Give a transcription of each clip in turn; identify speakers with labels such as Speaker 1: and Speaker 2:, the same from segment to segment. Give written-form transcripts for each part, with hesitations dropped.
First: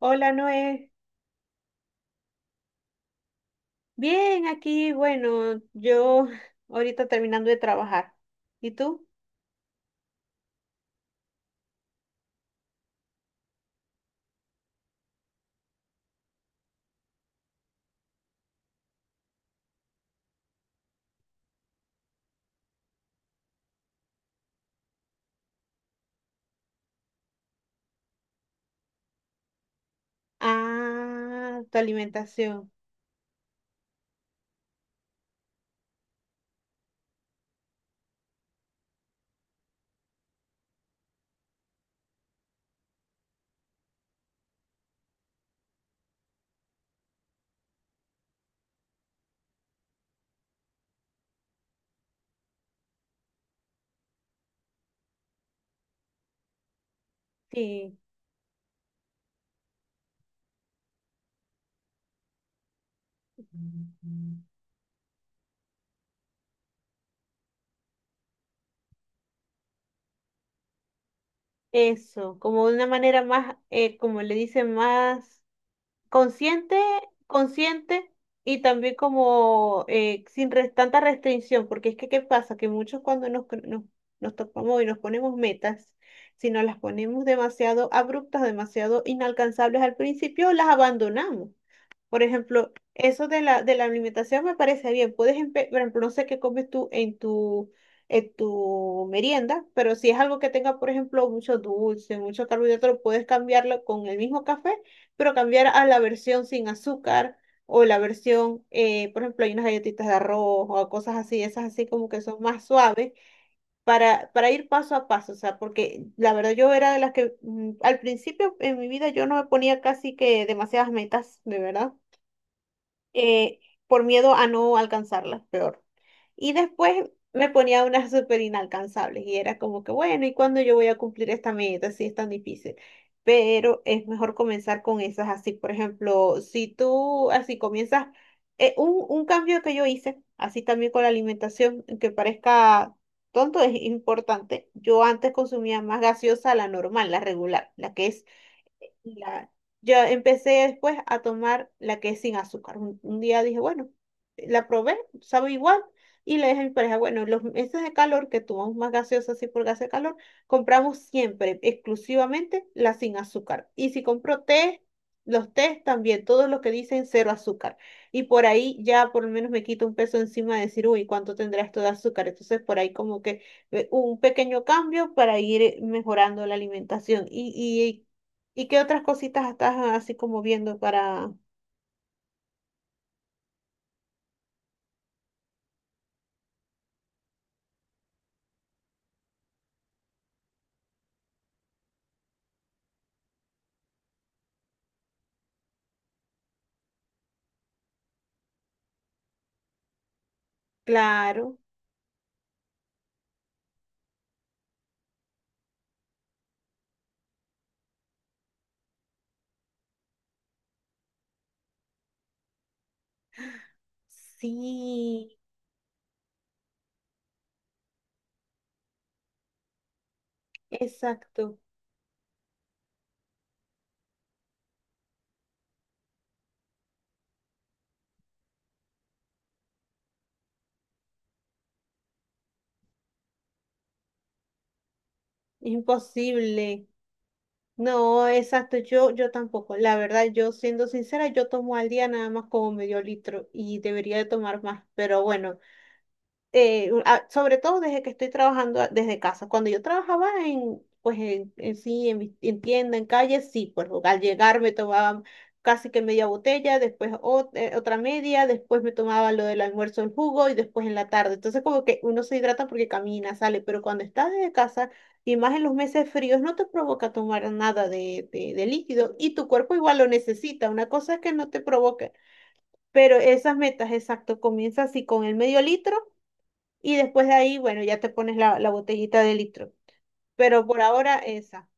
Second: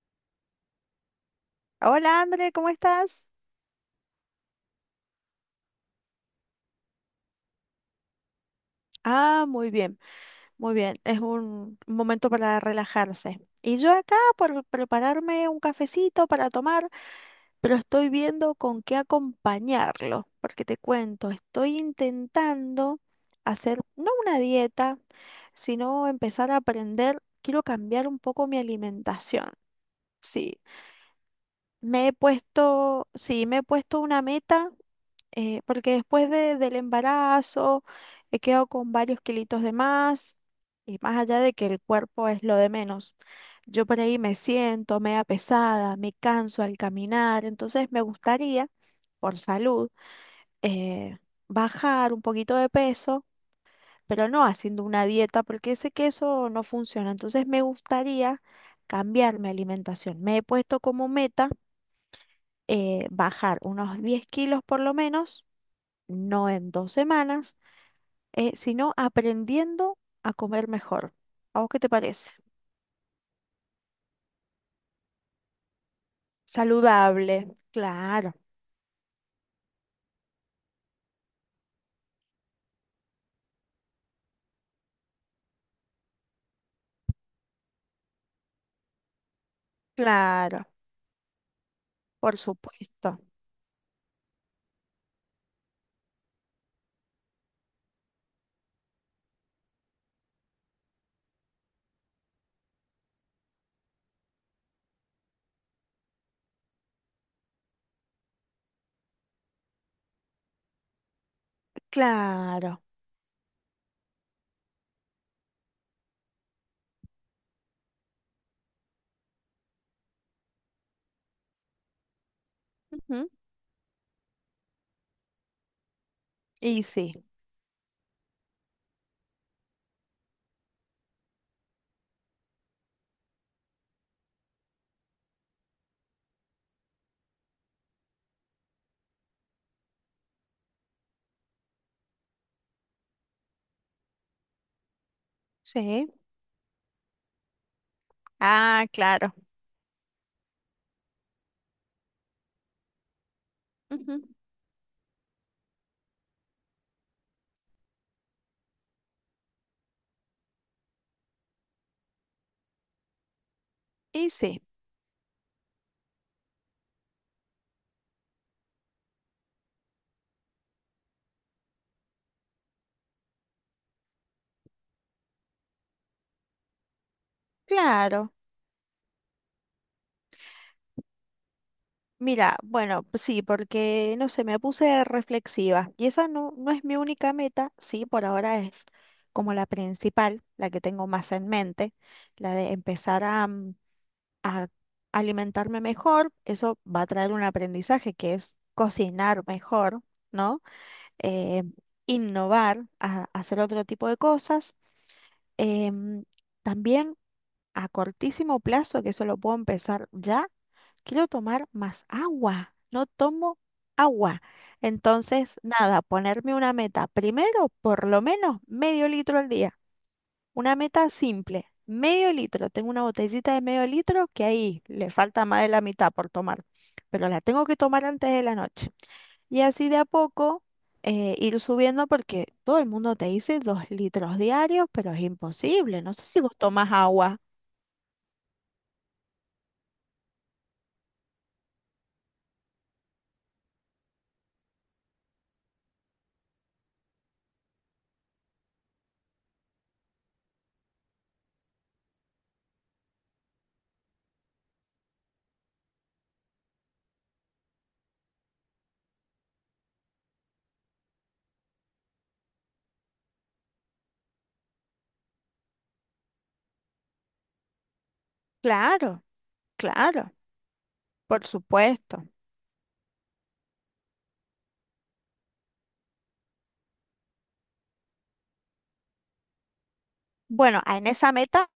Speaker 1: Hola Noé,
Speaker 2: Hola, André, ¿cómo estás?
Speaker 1: bien aquí, bueno, yo ahorita terminando de trabajar. ¿Y tú?
Speaker 2: Ah, muy bien, muy bien. Es un momento para relajarse. Y yo acá por prepararme un cafecito para tomar, pero estoy viendo con qué acompañarlo, porque te cuento, estoy intentando hacer no una dieta, sino empezar a aprender, quiero cambiar un poco mi alimentación. Sí,
Speaker 1: Ah, tu
Speaker 2: me he
Speaker 1: alimentación.
Speaker 2: puesto, sí, me he puesto una meta, porque después del embarazo he quedado con varios kilitos de más, y más allá de que el cuerpo es lo de menos. Yo por ahí me siento media pesada, me canso al caminar, entonces me gustaría, por salud, eh, bajar un poquito de peso, pero no haciendo una dieta porque sé que eso no funciona. Entonces me
Speaker 1: Sí,
Speaker 2: gustaría cambiar mi alimentación. Me he puesto como meta, bajar unos 10 kilos por lo menos, no en 2 semanas, sino aprendiendo a comer mejor. ¿A vos qué te parece?
Speaker 1: eso, como de una manera más, como le dicen, más consciente,
Speaker 2: Saludable,
Speaker 1: consciente
Speaker 2: claro,
Speaker 1: y también como sin tanta restricción, porque es que ¿qué pasa? Que muchos cuando nos topamos y nos ponemos metas, si nos las ponemos demasiado abruptas, demasiado inalcanzables al principio,
Speaker 2: claro,
Speaker 1: las abandonamos. Por
Speaker 2: por
Speaker 1: ejemplo,
Speaker 2: supuesto,
Speaker 1: eso de la alimentación me parece bien. Puedes, por ejemplo, no sé qué comes tú en tu merienda, pero si es algo que tenga, por ejemplo, mucho dulce, mucho carbohidrato, lo puedes cambiarlo con el mismo café, pero cambiar a la versión sin azúcar o la versión, por ejemplo, hay unas galletitas de arroz o cosas así, esas así como que son más
Speaker 2: claro.
Speaker 1: suaves para ir paso a paso, o sea, porque la verdad yo era de las que al principio en mi vida yo no me ponía casi que demasiadas metas, de verdad
Speaker 2: Ujú.
Speaker 1: eh, por miedo a no alcanzarlas, peor. Y
Speaker 2: Y
Speaker 1: después
Speaker 2: sí,
Speaker 1: me ponía unas súper inalcanzables y era como que, bueno, ¿y cuándo yo voy a cumplir esta meta si es tan difícil? Pero es mejor comenzar con esas así. Por ejemplo, si tú así comienzas, un cambio que yo hice, así también con la alimentación, que parezca tonto, es importante. Yo antes consumía más
Speaker 2: sí.
Speaker 1: gaseosa la normal, la regular, la que es
Speaker 2: Ah, claro.
Speaker 1: la- yo empecé después a tomar la que es sin azúcar. Un día dije, bueno,
Speaker 2: Ujú.
Speaker 1: la probé, sabe igual, y le dije a mi pareja, bueno, los meses de calor que tomamos más gaseosa así por gas de calor, compramos siempre exclusivamente la sin azúcar. Y si
Speaker 2: Y
Speaker 1: compro
Speaker 2: sí,
Speaker 1: té, los tés también, todos los que dicen cero azúcar. Y por ahí ya por lo menos me quito un peso encima de decir, uy, ¿cuánto tendrá esto de azúcar? Entonces por ahí como que un pequeño cambio para ir mejorando la alimentación. Y
Speaker 2: claro.
Speaker 1: ¿y qué otras cositas estás así como viendo para...
Speaker 2: Mira, bueno, pues sí, porque no sé, me puse reflexiva, y esa no, no es mi única meta, sí, por ahora es como la principal, la que tengo más en mente, la de empezar a alimentarme mejor. Eso va a traer un aprendizaje, que es cocinar mejor, ¿no?
Speaker 1: Claro,
Speaker 2: Eh, innovar, a- hacer otro tipo de cosas. Em, También a cortísimo plazo, que eso lo puedo empezar ya, quiero tomar más agua. No tomo agua.
Speaker 1: sí,
Speaker 2: Entonces, nada, ponerme una meta. Primero, por lo menos medio litro al día. Una meta
Speaker 1: exacto,
Speaker 2: simple, medio litro. Tengo una botellita de medio litro que ahí le falta más de la mitad por tomar, pero la tengo que tomar antes de la noche. Y así de a poco, ir subiendo, porque todo el mundo te dice 2 litros diarios, pero es imposible. No sé si vos
Speaker 1: imposible.
Speaker 2: tomas agua.
Speaker 1: No, exacto, yo tampoco. La verdad, yo siendo sincera, yo tomo al día nada más como medio litro y debería de tomar más, pero bueno, sobre todo desde que estoy trabajando desde casa. Cuando yo trabajaba en, pues en sí, en, en tienda, en calle, sí, pues al llegar me tomaba casi que media botella, después otra media, después me tomaba lo del almuerzo, el jugo y después en la tarde. Entonces como que uno se hidrata porque camina, sale, pero cuando estás desde casa y más en los meses fríos no te provoca tomar nada de, de líquido
Speaker 2: Claro,
Speaker 1: y tu cuerpo igual lo
Speaker 2: claro,
Speaker 1: necesita. Una cosa es que
Speaker 2: por
Speaker 1: no te provoque,
Speaker 2: supuesto.
Speaker 1: pero esas metas, exacto, comienza así con el medio litro. Y después de ahí, bueno, ya te pones la botellita de litro. Pero por
Speaker 2: Bueno,
Speaker 1: ahora esa.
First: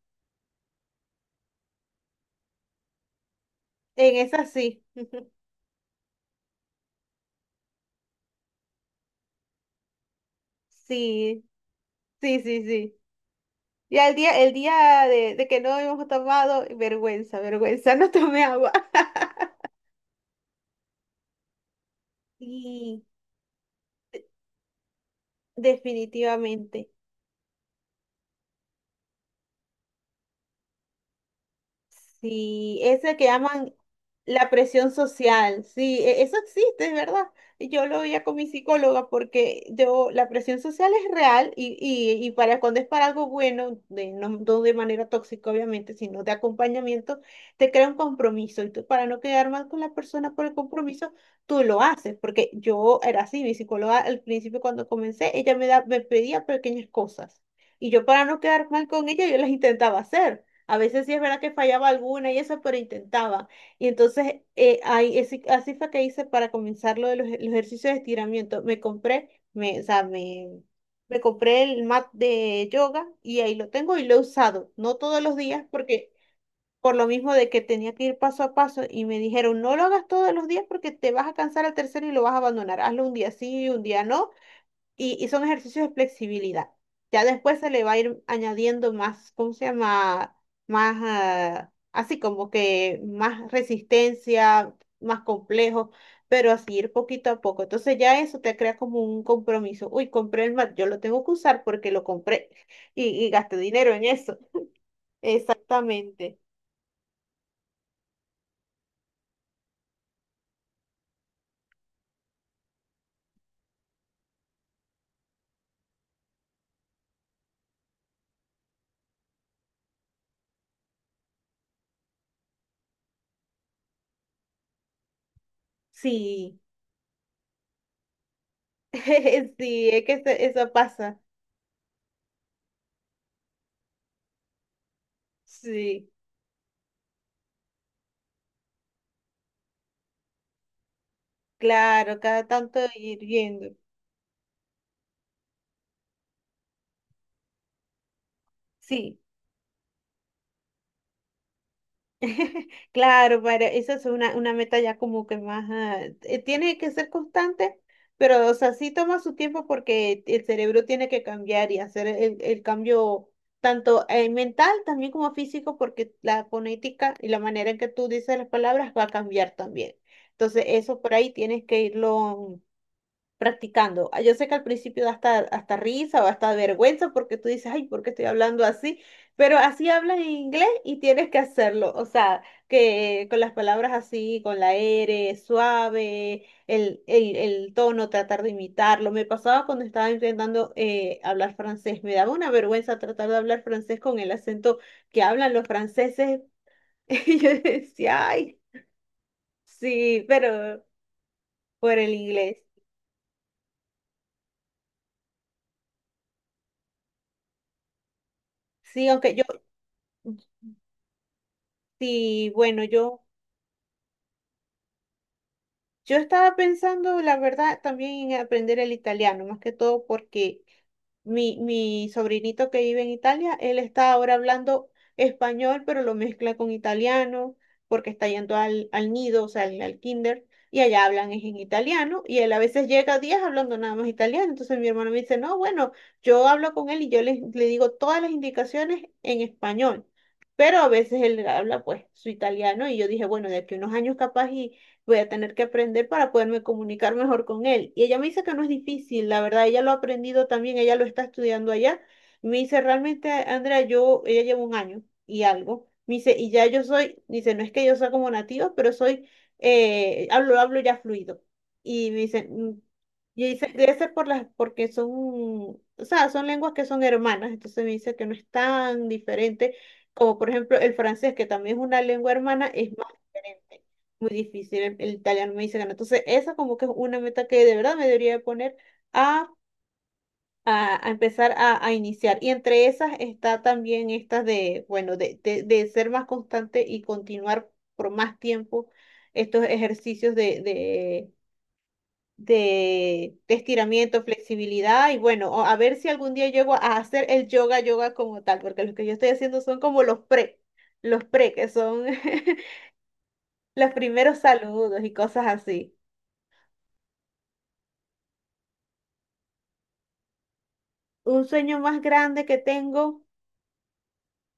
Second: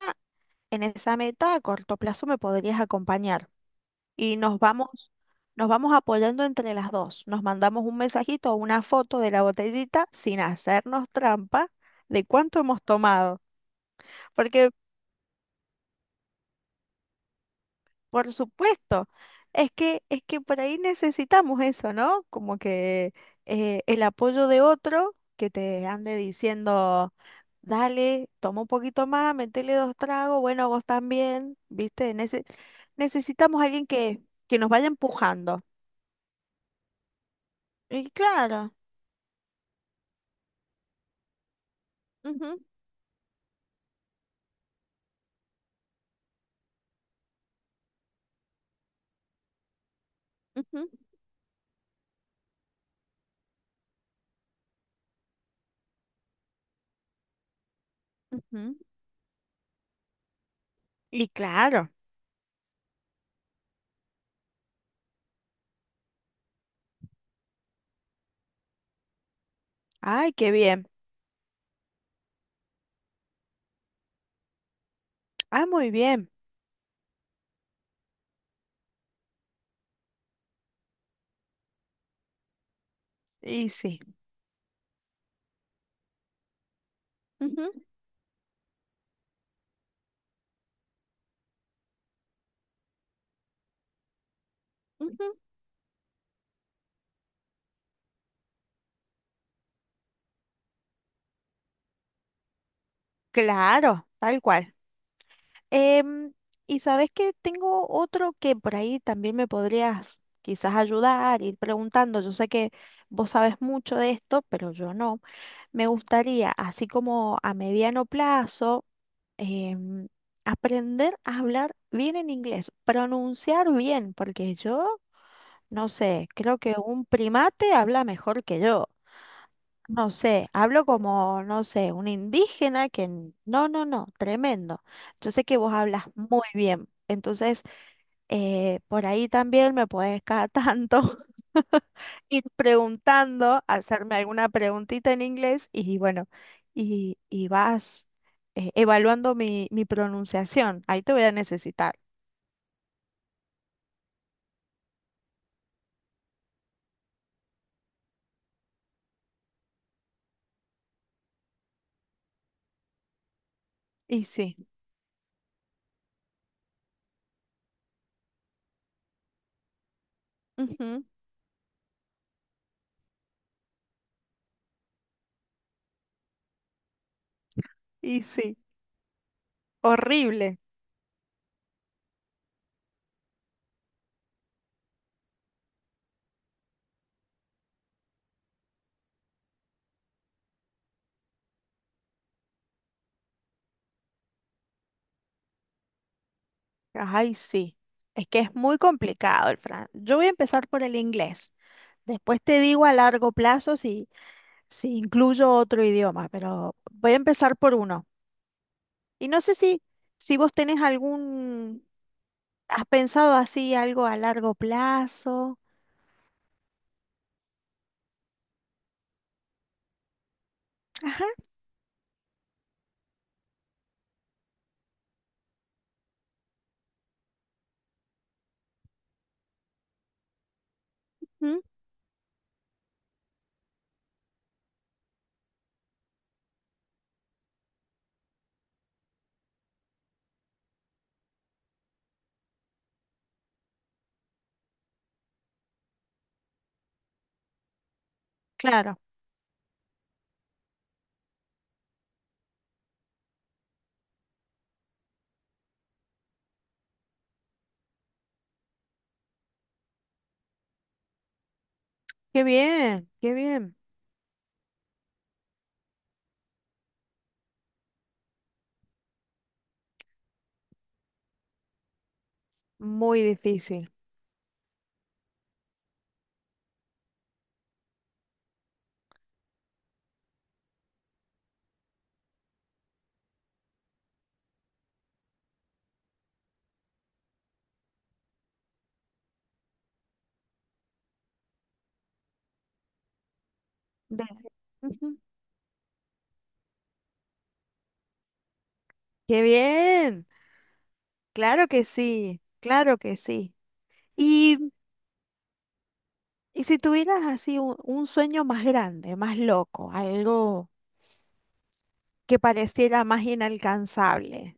Speaker 2: en esa meta a corto plazo me podrías acompañar,
Speaker 1: En
Speaker 2: y
Speaker 1: esa sí.
Speaker 2: nos vamos apoyando entre las dos. Nos mandamos un mensajito o una foto de la botellita, sin hacernos
Speaker 1: Sí,
Speaker 2: trampa, de
Speaker 1: sí,
Speaker 2: cuánto
Speaker 1: sí,
Speaker 2: hemos
Speaker 1: sí.
Speaker 2: tomado.
Speaker 1: Ya el
Speaker 2: Porque,
Speaker 1: día de que no habíamos tomado, vergüenza, vergüenza, no
Speaker 2: por
Speaker 1: tomé agua.
Speaker 2: supuesto, es que por ahí necesitamos eso, ¿no? Como
Speaker 1: Y
Speaker 2: que, el apoyo de otro, que te ande
Speaker 1: definitivamente.
Speaker 2: diciendo, dale, toma un poquito más, metele dos tragos, bueno, vos también, ¿viste? Nece-
Speaker 1: Sí, ese que
Speaker 2: necesitamos a
Speaker 1: llaman
Speaker 2: alguien que,
Speaker 1: la
Speaker 2: que nos vaya
Speaker 1: presión
Speaker 2: empujando.
Speaker 1: social, sí, eso existe, es verdad. Yo lo
Speaker 2: Y
Speaker 1: veía con mi
Speaker 2: claro.
Speaker 1: psicóloga porque yo, la presión social es real y para
Speaker 2: Ujú,
Speaker 1: cuando es para algo bueno, de, no, no de manera tóxica obviamente, sino de acompañamiento, te crea un compromiso y tú para no quedar mal con la persona por el
Speaker 2: ujú.
Speaker 1: compromiso, tú lo haces, porque yo era así, mi psicóloga al principio cuando comencé, me pedía pequeñas cosas y yo para no quedar
Speaker 2: Ujú.
Speaker 1: mal con ella, yo las intentaba hacer. A veces sí es
Speaker 2: Y
Speaker 1: verdad que fallaba
Speaker 2: claro.
Speaker 1: alguna y eso, pero intentaba. Y entonces, así fue que hice para comenzar lo de los, los ejercicios de estiramiento. Me compré, me, o sea,
Speaker 2: Ay, qué
Speaker 1: me,
Speaker 2: bien.
Speaker 1: me compré el mat de yoga y ahí lo tengo y lo he usado. No todos los días
Speaker 2: Ah, muy
Speaker 1: porque
Speaker 2: bien.
Speaker 1: por lo mismo de que tenía que ir paso a paso y me dijeron, no lo hagas todos los días porque te vas a cansar al tercero y lo vas a abandonar. Hazlo un día
Speaker 2: Y
Speaker 1: sí, un
Speaker 2: sí.
Speaker 1: día no y son ejercicios de flexibilidad. Ya después se
Speaker 2: Ujú,
Speaker 1: le va a ir añadiendo más, ¿cómo se llama? Más, ah, así como que más resistencia, más
Speaker 2: ujú.
Speaker 1: complejo, pero así ir poquito a poco. Entonces ya eso te crea como un compromiso. Uy, compré el mat, yo lo tengo que usar porque lo compré y gasté dinero en
Speaker 2: Claro,
Speaker 1: eso.
Speaker 2: tal cual. Em,
Speaker 1: Exactamente.
Speaker 2: y sabes que tengo otro que por ahí también me podrías quizás ayudar, ir preguntando. Yo sé que vos sabes mucho de esto, pero yo no. Me gustaría, así como a mediano plazo, em, aprender a hablar bien en inglés, pronunciar bien, porque yo, no sé,
Speaker 1: Sí,
Speaker 2: creo que un primate habla mejor que yo.
Speaker 1: sí, es
Speaker 2: No
Speaker 1: que eso,
Speaker 2: sé,
Speaker 1: eso
Speaker 2: hablo
Speaker 1: pasa.
Speaker 2: como, no sé, un indígena que... No, no, no, tremendo. Yo sé que vos hablas
Speaker 1: Sí,
Speaker 2: muy bien. Entonces, por ahí también me podés cada tanto
Speaker 1: claro,
Speaker 2: ir
Speaker 1: cada tanto ir
Speaker 2: preguntando,
Speaker 1: viendo.
Speaker 2: hacerme alguna preguntita en inglés, y bueno, y vas
Speaker 1: Sí.
Speaker 2: evaluando mi, mi pronunciación. Ahí te voy a necesitar.
Speaker 1: Claro, para, esa es una meta ya como que más, ah, tiene que ser constante, pero o sea, sí toma su tiempo porque el cerebro tiene que cambiar y hacer el cambio tanto
Speaker 2: Y sí,
Speaker 1: mental también como físico porque la fonética y la manera en que tú dices las palabras va a cambiar también. Entonces, eso
Speaker 2: ujú,
Speaker 1: por ahí tienes que irlo practicando. Ah, yo sé que al principio da hasta, hasta risa o hasta vergüenza porque tú dices, ay, ¿por qué
Speaker 2: y
Speaker 1: estoy
Speaker 2: sí,
Speaker 1: hablando así? Pero así hablas en
Speaker 2: horrible.
Speaker 1: inglés y tienes que hacerlo. O sea, que con las palabras así, con la R, suave, el tono, tratar de imitarlo. Me pasaba cuando estaba intentando hablar francés. Me daba una vergüenza tratar de hablar francés con el acento que hablan los franceses.
Speaker 2: Ay,
Speaker 1: Y yo
Speaker 2: sí, es
Speaker 1: decía,
Speaker 2: que es
Speaker 1: ay,
Speaker 2: muy complicado el francés. Yo
Speaker 1: sí,
Speaker 2: voy a empezar por
Speaker 1: pero
Speaker 2: el inglés.
Speaker 1: por el
Speaker 2: Después
Speaker 1: inglés.
Speaker 2: te digo a largo plazo si incluyo otro idioma, pero voy a empezar por uno.
Speaker 1: Sí,
Speaker 2: Y no sé si vos tenés algún,
Speaker 1: sí,
Speaker 2: has pensado así algo a largo plazo.
Speaker 1: yo estaba pensando, la verdad, también en aprender el italiano, más que todo porque
Speaker 2: Ajá,
Speaker 1: mi sobrinito que vive en Italia, él está ahora hablando español, pero lo mezcla con italiano, porque está yendo al nido, o sea, al kinder, y allá hablan es en
Speaker 2: mm,
Speaker 1: italiano, y él a veces llega días hablando nada más italiano, entonces mi hermano me dice, no, bueno, yo hablo con él y yo le digo todas las indicaciones en español. Pero a veces él habla pues su italiano y yo dije, bueno, de aquí a unos años capaz voy a tener que aprender para poderme comunicar mejor con él. Y ella me dice que no es
Speaker 2: claro.
Speaker 1: difícil, la verdad, ella lo ha aprendido también, ella lo está estudiando allá. Y me dice, realmente, Andrea, yo, ella lleva un año y algo. Me dice, y ya yo soy, dice, no es que yo sea como nativo pero soy, hablo ya fluido. Y me
Speaker 2: Qué
Speaker 1: dice, "Mm".
Speaker 2: bien, qué
Speaker 1: Y dice,
Speaker 2: bien.
Speaker 1: debe ser por las, porque son, o sea, son lenguas que son hermanas, entonces me dice que no es tan diferente como por ejemplo el francés, que también es una lengua hermana, es más
Speaker 2: Muy
Speaker 1: diferente
Speaker 2: difícil.
Speaker 1: muy difícil el italiano, me dice ganar. Entonces, esa como que es una meta que de verdad me debería de poner a, a empezar a iniciar. Y entre esas está también esta de, bueno, de ser más constante y continuar por más tiempo estos ejercicios de, de estiramiento,
Speaker 2: Ve- ujú.
Speaker 1: flexibilidad y bueno, o a ver si algún día llego a hacer el yoga, yoga como tal, porque los que yo estoy
Speaker 2: Qué
Speaker 1: haciendo son como
Speaker 2: bien.
Speaker 1: los pre,
Speaker 2: Claro
Speaker 1: que
Speaker 2: que
Speaker 1: son
Speaker 2: sí, claro que sí.
Speaker 1: los primeros
Speaker 2: Y,
Speaker 1: saludos y cosas así.
Speaker 2: y si tuvieras así un sueño más grande, más loco, algo
Speaker 1: Un sueño más
Speaker 2: que
Speaker 1: grande que
Speaker 2: pareciera
Speaker 1: tengo,
Speaker 2: más inalcanzable.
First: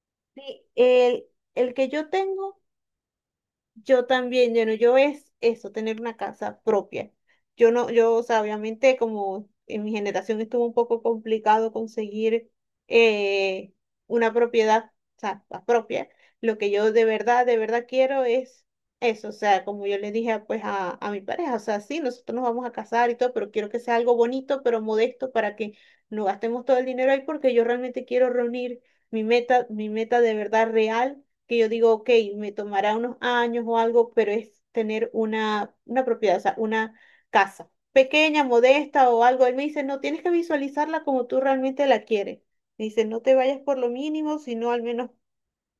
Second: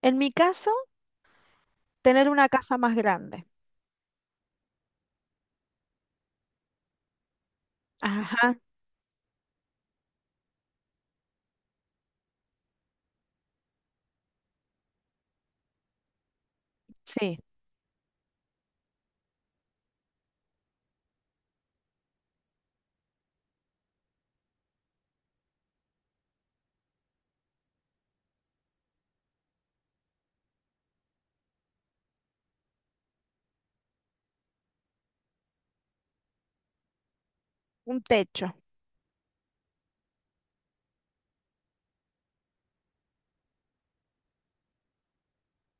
Speaker 2: En mi
Speaker 1: sí,
Speaker 2: caso...
Speaker 1: el que yo
Speaker 2: Tener una
Speaker 1: tengo
Speaker 2: casa más grande.
Speaker 1: yo también, yo no, yo es eso, tener una casa propia. Yo no, yo, o sea,
Speaker 2: Ajá,
Speaker 1: obviamente como en mi generación estuvo un poco complicado conseguir eh, una propiedad, o sea, la propia. Lo que yo
Speaker 2: sí,
Speaker 1: de verdad quiero es eso, o sea, como yo le dije a, pues a mi pareja, o sea, sí, nosotros nos vamos a casar y todo, pero quiero que sea algo bonito, pero modesto para que no gastemos todo el dinero ahí porque yo realmente quiero reunir mi meta de verdad real que yo digo, ok, me tomará unos años o algo, pero es tener una propiedad, o sea, una casa
Speaker 2: un
Speaker 1: pequeña,
Speaker 2: techo.
Speaker 1: modesta o algo. Él me dice, no, tienes que visualizarla como tú realmente la quieres. Me dice, no te vayas por lo mínimo, sino al menos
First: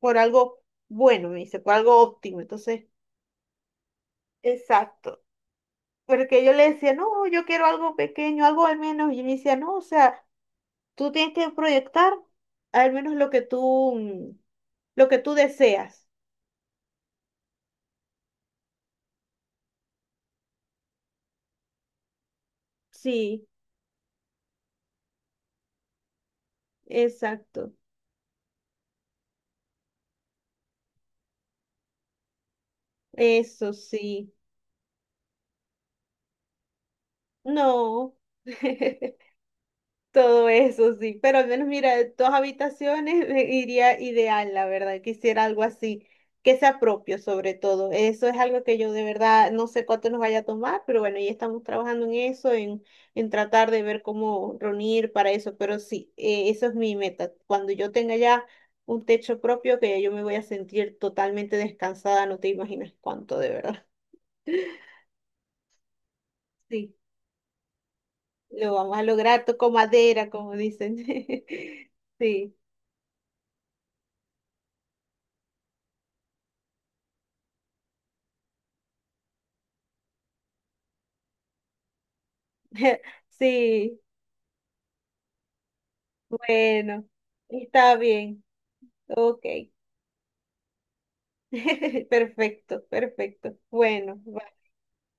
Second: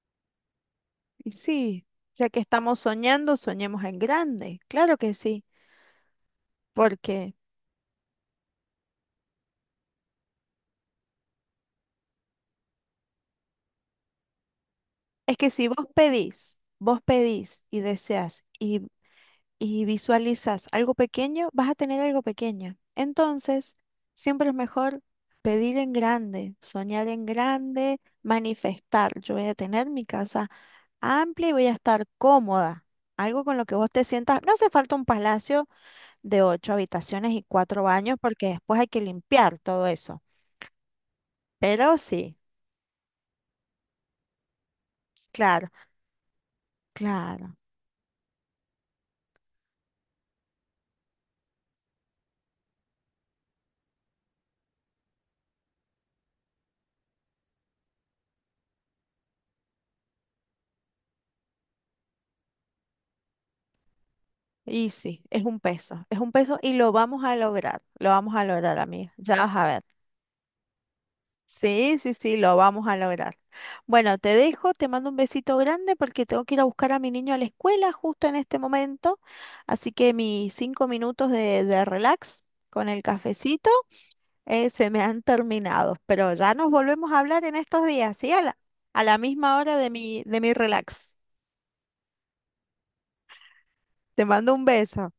Speaker 1: por algo bueno,
Speaker 2: Y
Speaker 1: me dice, por
Speaker 2: sí,
Speaker 1: algo
Speaker 2: ya que
Speaker 1: óptimo.
Speaker 2: estamos
Speaker 1: Entonces,
Speaker 2: soñando, soñemos en grande. Claro que
Speaker 1: exacto.
Speaker 2: sí,
Speaker 1: Porque yo le decía, no,
Speaker 2: porque
Speaker 1: yo quiero algo pequeño, algo al menos. Y él me decía, no, o sea, tú tienes que proyectar al menos lo que tú, lo que tú
Speaker 2: es que si vos
Speaker 1: deseas.
Speaker 2: pedís, vos pedís y deseas y visualizas algo pequeño, vas a tener algo pequeño.
Speaker 1: Sí,
Speaker 2: Entonces, siempre es mejor pedir en grande, soñar en
Speaker 1: exacto.
Speaker 2: grande, manifestar. Yo voy a tener mi casa amplia y voy a estar cómoda. Algo con lo
Speaker 1: Eso
Speaker 2: que vos te
Speaker 1: sí,
Speaker 2: sientas. No hace falta un palacio de ocho habitaciones y cuatro
Speaker 1: no,
Speaker 2: baños, porque después hay que limpiar todo eso.
Speaker 1: todo eso sí, pero al menos mira,
Speaker 2: Pero
Speaker 1: dos
Speaker 2: sí,
Speaker 1: habitaciones me iría ideal, la verdad, quisiera algo
Speaker 2: claro,
Speaker 1: así, que sea propio sobre
Speaker 2: claro.
Speaker 1: todo, eso es algo que yo de verdad no sé cuánto nos vaya a tomar, pero bueno, ya estamos trabajando en eso, en tratar de ver cómo reunir para eso, pero sí, eso es mi meta, cuando yo tenga ya un techo propio, que ya yo me voy a sentir totalmente descansada, no te imaginas cuánto, de verdad.
Speaker 2: Y sí, es un peso, es un peso, y lo
Speaker 1: Sí.
Speaker 2: vamos a lograr, lo vamos a
Speaker 1: Lo
Speaker 2: lograr,
Speaker 1: vamos a
Speaker 2: amiga. Ya
Speaker 1: lograr,
Speaker 2: vas a
Speaker 1: toco
Speaker 2: ver.
Speaker 1: madera, como dicen.
Speaker 2: Sí, sí, sí,
Speaker 1: Sí,
Speaker 2: lo vamos a lograr. Bueno, te dejo, te mando un besito grande porque tengo que ir a buscar a mi niño a la escuela justo en este momento. Así que mis 5 minutos de relax con el cafecito,
Speaker 1: sí,
Speaker 2: eh, se me han terminado, pero ya nos
Speaker 1: bueno,
Speaker 2: volvemos a hablar en estos
Speaker 1: está
Speaker 2: días, ¿sí?
Speaker 1: bien,
Speaker 2: A la
Speaker 1: ok.
Speaker 2: misma hora de mi relax.
Speaker 1: Perfecto, perfecto. Bueno.
Speaker 2: Te mando un beso.